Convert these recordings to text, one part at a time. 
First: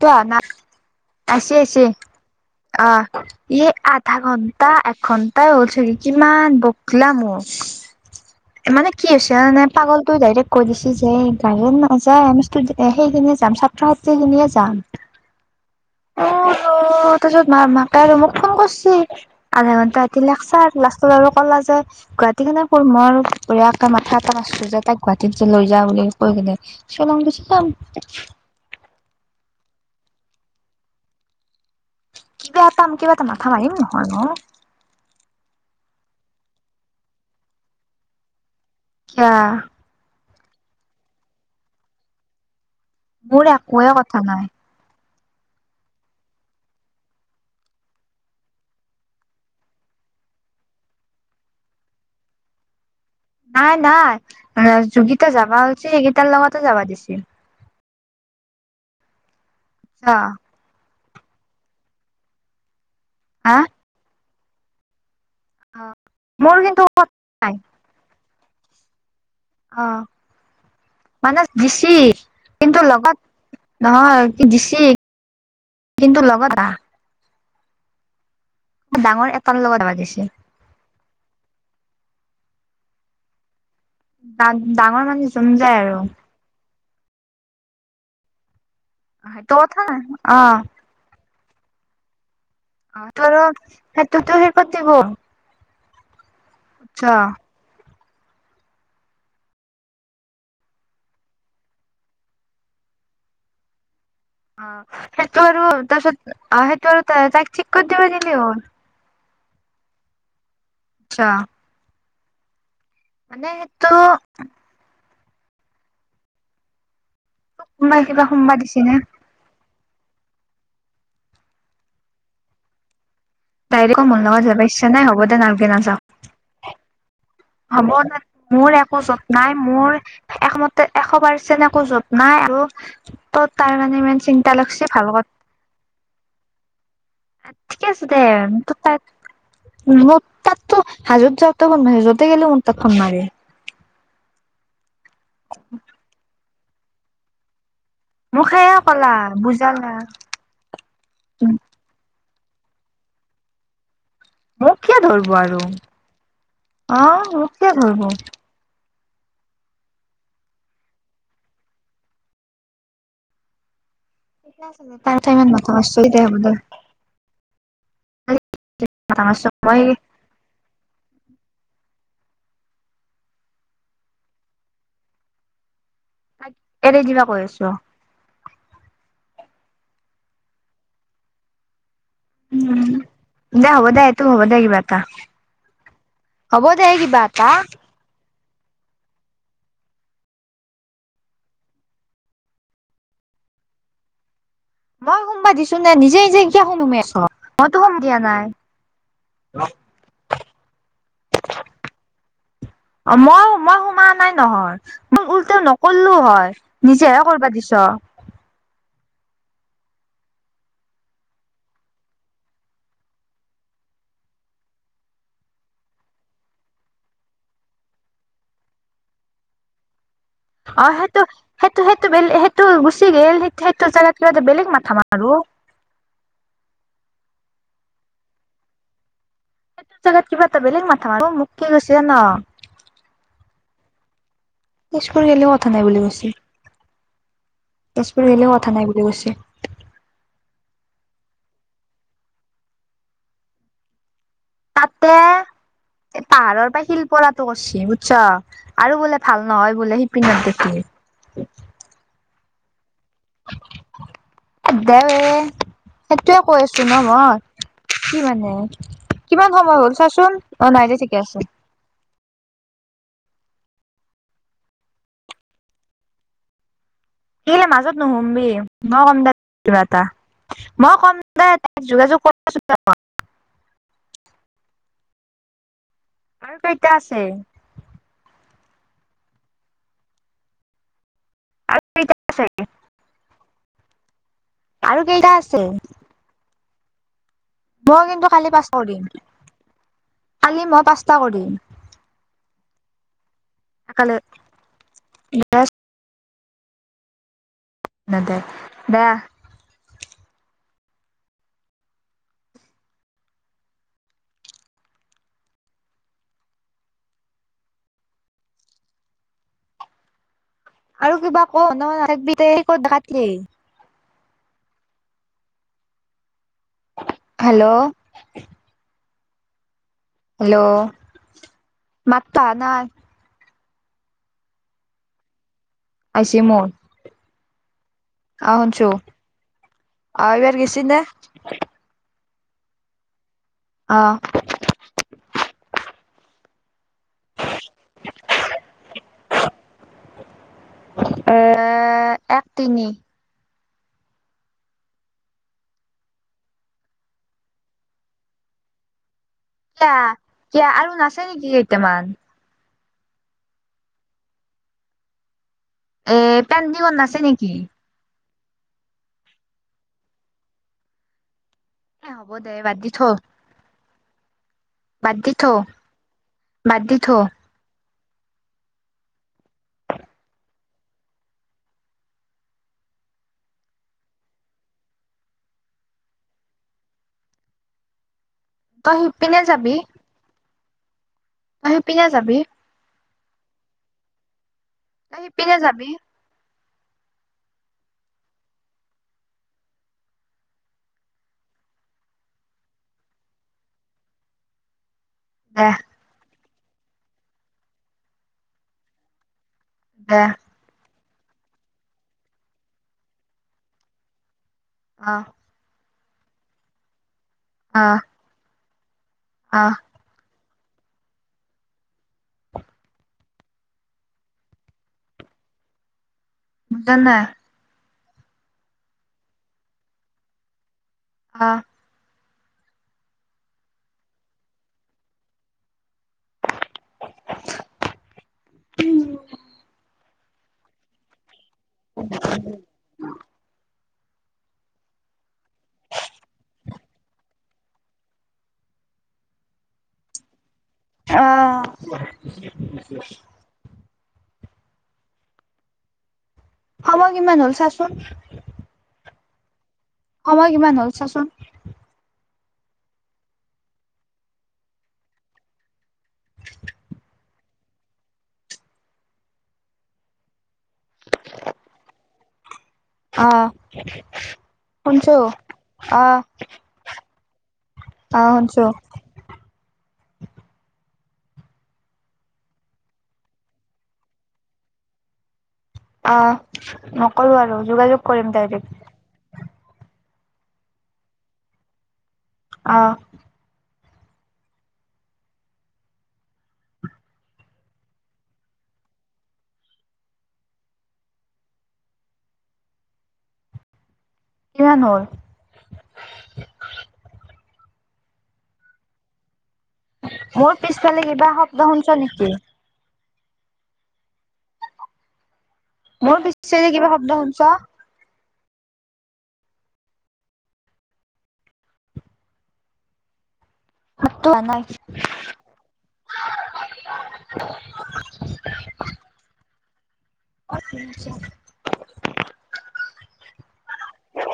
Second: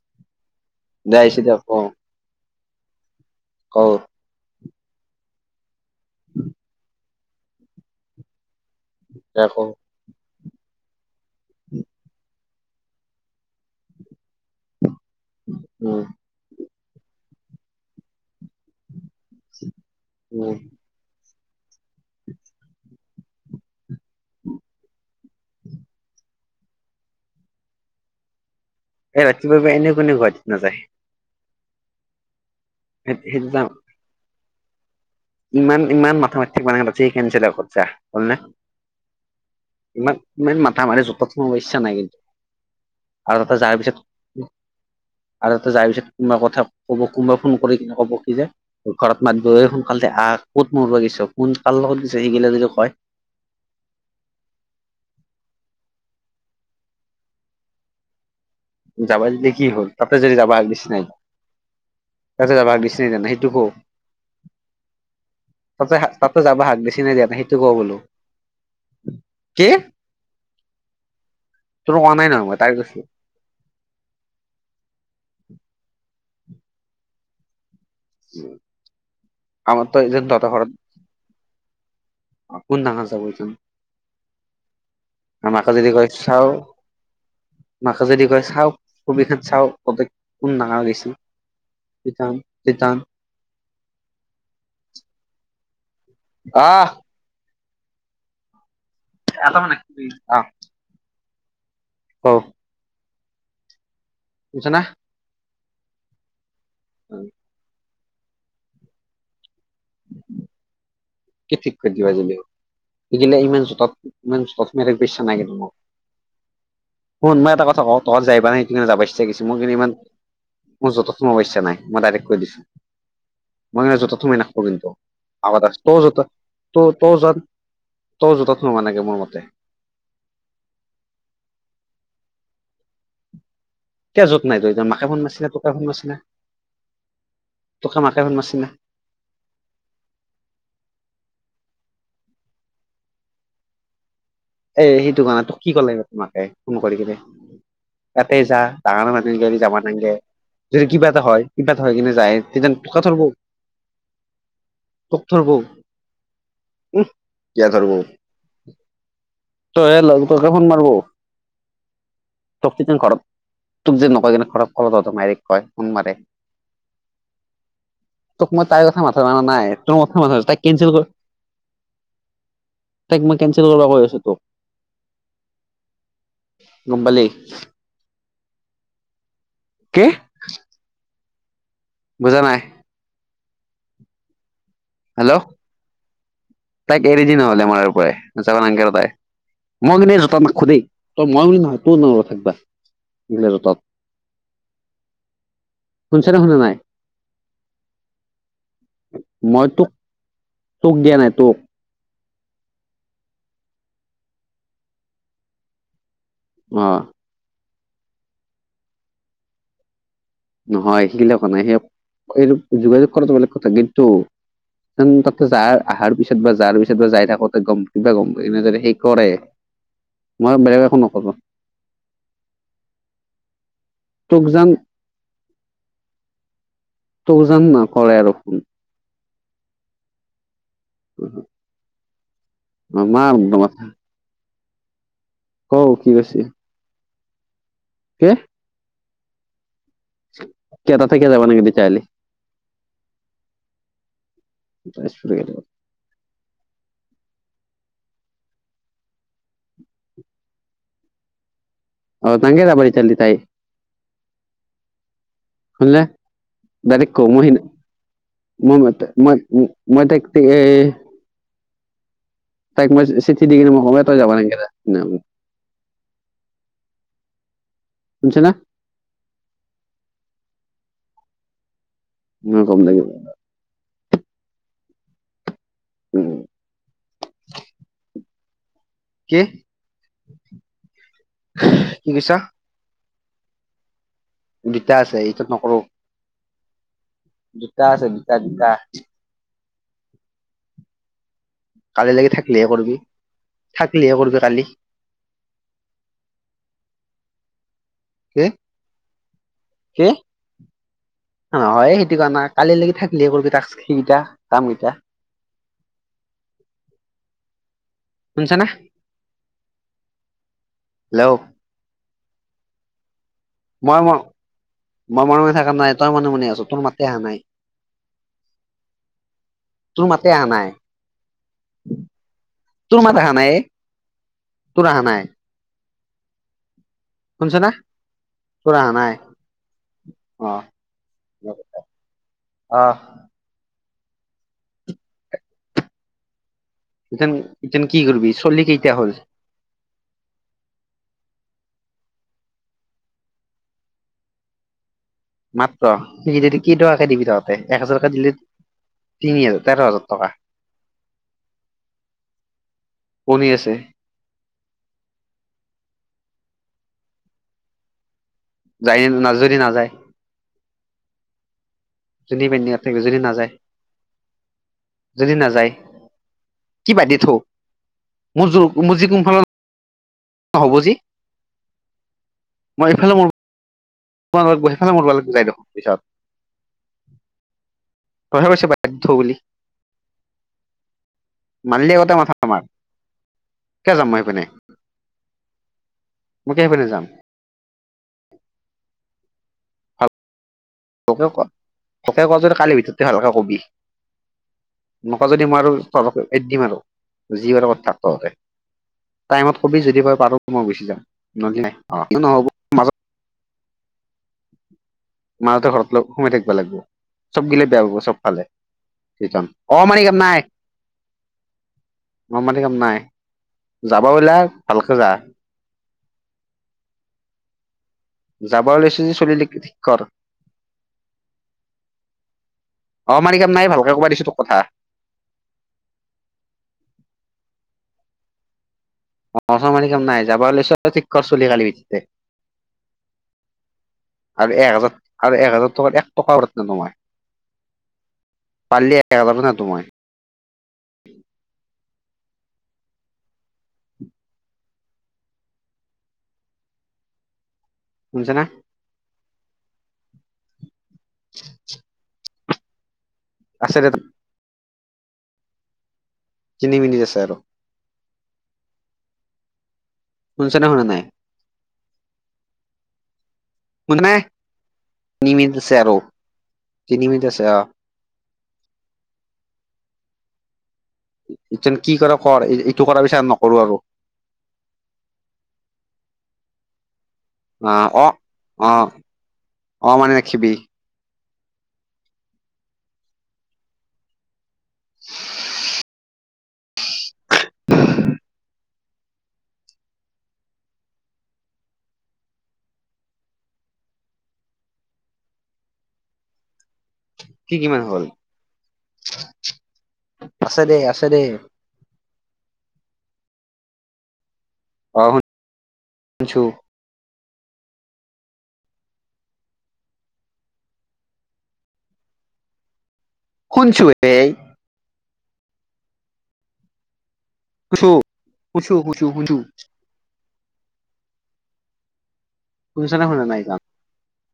ত না দে আহিছে আছে, দিয়ক কওঁ আছে অ ই কওঁ আধা ঘণ্টা তাৰ এঘণ্টা হল হৈছে কি কিমান বকলা ম মানে কি হৈছে দে জানা নে কওঁ পাগল টোৱে ডাইৰেক্ট কৈ দিছি যে গায়ক নাযায়। সেইখিনিয়ে যাম ছাত্ৰ ছাত্ৰী খিনিয়ে যাম। উম অ আৰু তাৰপিছত মা মাকে আৰু মোক ফোন কৰচি আধা ঘন্টা এ উম। লেকচাৰ লাষ্ট, সুল আৰু কলা যে গুৱাহাটী কেনে পঢ় ম আৰু পোৰাকে মাথা এটা মাৰছো যে তাইক গুৱাহাটীত যে লৈ যাওঁ বুলি কৈ গলে শ্বিলঙ গুচি যাম। এই ৰাতিপুৱা এনেও কোনো গুৱাহাটী নাযায়। কয়া তম কিবা ত সেইটো মাথা যাম মাৰিম নহয় নো ইমান মাঠা মাৰি থাকিব নালাগে যি খেলিছা তাত খৰছা। সেয়া। ইমান ইমান মাথা মাৰি যাকত জাব ইচ্ছা নাই কিন্তু আৰু মোৰ তাতে যাৰ একোৱে কথা নাই পিছত আৰু ততে যাই পিছত কোনোবাই কথা কব কোনোবাই ফোন কৰি কিনে ক'ব কি যে ঘৰত মাত বই ফোন হাল আহ কত মৰোৱা গৈছ কোন কাৰ লগত গছ সিগিলা যদি কয় নাই নাই যোগিতা যাবা হৈছিল সেইকেইটাৰ লগতে যাবা দিছিল। যাবা যদি কি হল অ তাপপতে যদি যাবা হাক দিছ নাই তপতে যাবা হাক দিছ জানে সেইটো হা হক অ তাতে তো মোৰ যাবা হাক কিন্তু দিছি নাই দিয়াই সেইটো কওঁ বোলো কি অ মানে দিছি তোৰ কোৱা নাই নহয় মই তাইক কিন্তু কৈছো লগত নহয় কি দিছি কিন্তু লগত আহ উ ডাঙৰ এটাৰ লগত যাবা আমাৰতো এই দিছি যে তত ঘৰত অ কোন ডাঙৰ যাবচোন ডাঙৰ মানে জুম আমাকো যায় যদি আৰু কয় চাও মাক যদি কয় চাওঁ চবি [unintelligible] খন সেইটো চাও কথা নাই পতে অ কোন ডাঙা গৈছিল তিতাম তিতাম কাৰণ সেটোতো সি ক'ত দিব আহ আচ্ছা এটা মানে আহ [unintelligible] অ অ শুনিছ না সেইটো আৰু তাৰপিছত অ সেইটো আৰু তাক ঠিক কৰি দিবা নিলে হ'ল আচ্ছা কি ঠিক কৰি দিবা জেলেও ইগিলা মানে ইমান সেইটো [unintelligible] ইমান মেৰ বিশ্বাস নাই মোক শুন মই এটা কথা কওঁ সোমবাৰ কিবা তহঁত যাই সোমবাৰ পেনাই দিছি তে নে যাবাই [unintelligible] ছে মই কিন্তু ইমান ম যতস সোমাব ইচ্ছা নাই মই ডাইৰেক্ট কৈ দিছো মইনা ডাইৰেক্ট যত মোৰ যথত লগত মইনা যাব ইচ্ছা [unintelligible] নাই হ'ব দে আগ নালগে আ ত নাযাওঁ য ত ত য হ'ব দে মোৰ একো যত্নাই মোৰ একমতে এশ পাৰ্চেণ্ট একো যত নাই আৰু ত তাৰ মানে ইমান কিয় জোঁত চিন্তা নাই তই লাগছে মাকে ভাল ফোন মাৰছি না তোকে ফোন মাৰছি না কত ঠিকে তোকে আছে মাকে দে ফোন মাৰছি না ত তাই মোৰ তাত তো হাজোত যাওঁতেও মাৰ য'তে গ'লেও মোৰ তাত ফোন মাৰে এ সেইটো কাৰণে তোক কি ক'লে তোমাকে ফোন কৰি কিনে তাতে মোক যা সেয়া ডাঙৰ ক'লা মানুহ গি [unintelligible] লি যাবা বুজালা নালগে যদি কিবা এটা হয় কিবা এটা হয় কিনে যায় তেতিয়া কথাকো মোক কিয় তোক ধৰিব ধৰব আৰু অ উ মোক কিয় ধৰব ধৰিব তই হল ত ফোন মাৰব তোক কি যেন ঘৰত তোক যে ঠিকে আছে দে তাৰ কথা ইমান মাথা মাৰছ [unintelligible] দে [unintelligible] হ'ব দে তোক মই তাইৰ কথা মাথা মাঠা মাৰা মাৰছ নাই, মই তোৰ কথাত [unintelligible] কেনচেল ক'ৰ, তাইক মই কেনচেল কৰিব কৈ আছো তোক। তাইক গম এৰি পালি দিবা কৈ আছ। কি বুজা নাই উ দে হ'ব দে এইটো হ'ব দে কিবা এটা হেল্ল' হ'ব দে তাইক কিবা এৰি দি এটা নহলে আমাৰ পৰাই যাব [unintelligible] মইগিনে জোতা মাক খোধেই তই মই নহয় তোৰ ন থাকবা নিলে য'ত তত মই সোমবা দিছো নে নিজে শুনিছানে নিজে শুনা কিয় নাই সুমোমে আছ মইতো সোম দিয়া নাই মই তোক দিয়া নাই তোক মই মই সোমোৱা নাই নহয় মই উল্টও নকলোও হয় অ নিজে কৰবা দিছ। নহয়, সেইগিলাক হোৱা নাই সেই এই যোগাযোগ কৰাটো বেলেগ কথা কিন্তু- তাতে যাৰ অহাৰ পিছত বা যাৰ পিছত বা যাই থাকোতে গম কিবা গম এনেদৰে সেই কৰে। [unintelligible] বেলেগ একো অহ ', সেইটো নকৰো সেইটো সেইটো বেলে সেইটো গুচি গ'ল, সেইটো সেইটো জাগাত কিবা তোক এটা বেলেগ যেন মাথা মাৰো। তোযেন নকৰে আৰু ফোন। জাগাত কিবা এটা বেলেগ মাথা মাৰো মোক কি হৈছে না। [unintelligible] তেজপুৰি গেলেও ক কথা নাই বুলি কি কৈছে, তেজপুৰি কে গেলেও কথা নাই বুলি কৈছে। কিয় তাতে কি যাবা নেকি কাইলে [unintelligible] তেজপৰ গলেও। এই পাহাৰৰ পৰা শিলপৰাটো কৈছে বুজছ আৰু বোলে ভাল নহয় বোলে শিপিনত দেখি। অহ ', কেনেকে যাব তেতিয়া হ'লে তাই। এ দে ৱে, শুনিলে সেইটোয়ে কৈ আছো ন ডাইৰেক্ট কওঁ মই। কি মানে মই মই কিমান সময় হ'ল মই তাইক চোৱাচোন, এ অহ ', নাইদে ঠিকে আছে। তাইক মই চিঠি দি কিনি কম তই যাবা নেকে [unintelligible] কেলে মাজত শুনিছা না নুহুমবি, মই কম দে কিবা এটা, মই কম দে তই যোগাযোগ আছো দে। [unintelligible] উম। আৰু কেইতা আছে? কি, আৰু কি কেইটা কৈছা? আছে দুটা আৰু আছে কেইটা এইটো নকৰো। দুটা মই আছে কিন্তু দুটা কালি দুটা পাঁচটা কৰিম, কালি মই পাঁচটা কৰিম। কালি লগে থাকিলিহে কৰিবি, কালি থাকিলিহে কৰিবি কালি। [unintelligible] কি [unintelligible] কি? নহয় সেইটো কাৰণে, কালিলৈকি থাকিলেহে টাস্ক কেইটা কাম কেইটা। শুনিছানে? আৰু হেল্ল' কিবা ক মই ম, মই মনে মনে থাকা নাই তই মনে মনে আছ, তোৰ মাত- হেল্ল'। তোৰ মাতে অহা নাই, হেল্ল' মাতটো আহা নাই তোৰ মাত অহা নাই এ। টোৰ অহা নাই। আহিছে মোৰ। শুনিছ না? আহ তোৰ শুনিছোঁ অহা নাই আৰু ইয়াত গৈছে নে? অহ। অ। ইতেন ইতেন কি কৰবি চল্লি কেইটা হ'ল? এ এক তিনি। মাত্ৰ সে কি টকাকে দিবি তহঁতে এক হাজাৰ টকা দিলে তিনি আৰু। কিয়, কিয় আৰু নাছে নেকি কেইটামান। শুনি আছে। এ টাৰ নাছে নেকি? যায়, নাযায় দি নাযায়। এ হ'ব যদি দে বাদ পেন্দিঙত দি থাকিব থৌ যদি নাযায়। বাদ দি যদি থৌ নাযায়, বাদ কি দি থৌ বাদদে থ, মোৰ মোৰ যি কোনফালৰ - নহব যে, মই এইফালে মোৰ- মই সেইফালে মৰবলাগব যায় দেখোন পিছত, তই হে কৈছ বান্ধি তই সিপিনে যাবি। তই মানিলি সিপিনে আগতে যাবি মাথা‌ মাৰ কিয় যাম মই সেইপিনে। তই সিপিনে যাবি। মই কিয় সেইপিনে যাম। মোকে ক মোকে ক যদি কালিৰ ভিতৰতে ভালকৈ কবি নকওঁ যদি মই দে আৰু এ দিম আৰু যি কৰ কৰি থাক তহঁতে টাইমত কবি যদি দে পাৰোঁ মই গুচি যাম নহ'লে নাই অ কিয় নহ'ব। মাজত অ। মাহঁতে ঘৰত লগ সোমাই থাকিব লাগব চব গিলে বেয়া অ পাব সব ফালে। অ মণি কেপ নাই। ম মাটি কাম নাই যাব বিলাক ভালকে যা। বুজানা। যাব ওলাইছোঁ যদি চুলি ঠিক কৰ। অ। অ মাটিকাম নাই ভালকে কবাই দিছোঁ তোক কথা। উম। আমাৰ ওচৰত মাটি কাম নাই যাবা লৈছ ঠিক কৰ চলি কালি পিঠিতে। আৰু এক হাজাৰ আৰু এক হাজাৰ টকাৰ এক টকা ৰেত নিদো মই। পালি একহাজাৰ তো মই। আ সময় কিমান হ'ল চাচোন? শুনিছনে? সময় কিমান হ'ল চাচোন? [unintelligible] আছে তেতা কিনি মেলি আছে আৰু। শুনি চ নে শুনা নাই? আহ শুনা নাই শুনছো আহ। তিনিমিটিত আছে অ। অ শুনছো। এতিয়েন কি কৰ কৰ, এই এইটো কৰা পিছত নকৰোঁ আৰু। অ নকৰোঁ আৰু আহ যোগাযোগ অ কৰিম অ ডাইৰেক্ট। অ মানে ৰাখিবি। অ। [unintelligible] কিমান হ'ল? কি কিমান হ'ল? মোৰ আছে দে পিছফালে আছে দে কিবা শব্দ শুনছ নেকি? অ হো মোৰ পিছে যে কিবা শব্দ শুনছ? শুনচু [unintelligible] কুছো কুছো শুছু শুনছো। [unintelligible] শুনিছ নে শুনা নাই জান?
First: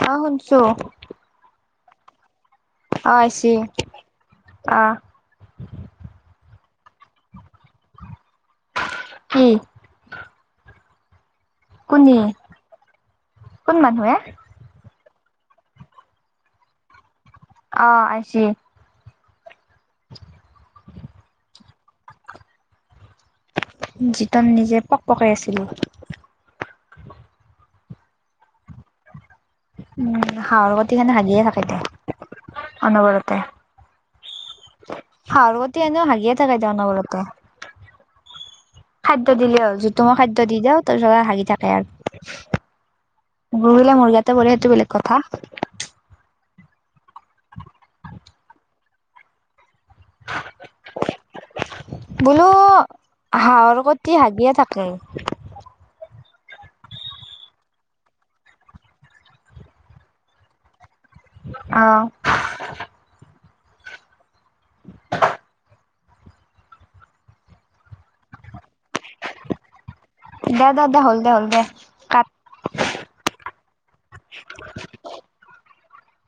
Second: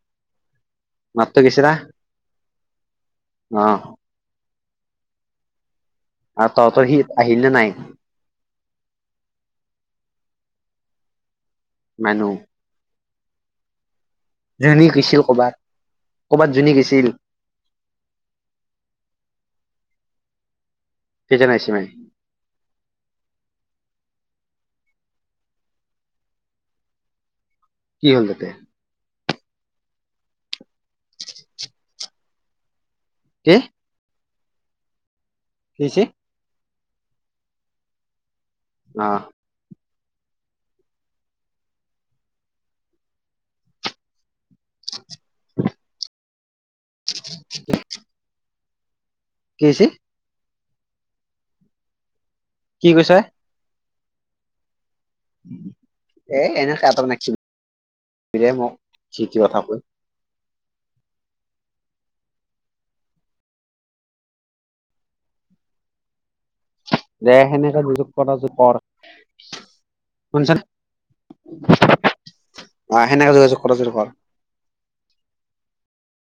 শুনছো মাতটো গেইছে না? আহ আইছে আহ। অ তহঁত সি আহিলে নাই? কি? কোনে? মানুহ কোন মানুহে? যেনি গৈছিল কৰ'বাত, ক'বাত যেনি গৈছিল। অ আছে। [inaudible] সেইজ নাই চি মে। যিটোন নিজে পক পকাই আছিলো। কি হ'ল তাতে? উম হাঁহৰ গতি কাৰনে হাগিয়ে থাকে দে, অনবৰতে। কে? কি সাৰুৱতী হৈছে এনেও হাগিয়ে থাকাই তেওঁ অনবৰতে। অ খাদ্য দিলে হ'ল যিটো মই খাদ্য দি দিওঁ তোৰত হাগি থাকে আৰু। গৰুবিলা মুৰ্গাতে সেইটো বেলেগ কথা। [unintelligible] কিছে? বোলো কি কৈছ হাঁহৰ কতি হাগিয়ে থাকে। এ এনে কাতৰ নাকি? ইৰে মোক যি তি কথা কয়। অ। দে সেনেকে যুযোগ কৰা যদি কৰ। শুনিছানে দে দে দে হ'ল দে হ'ল দে কাট আহ সেনেকা কৰ যদি কৰ।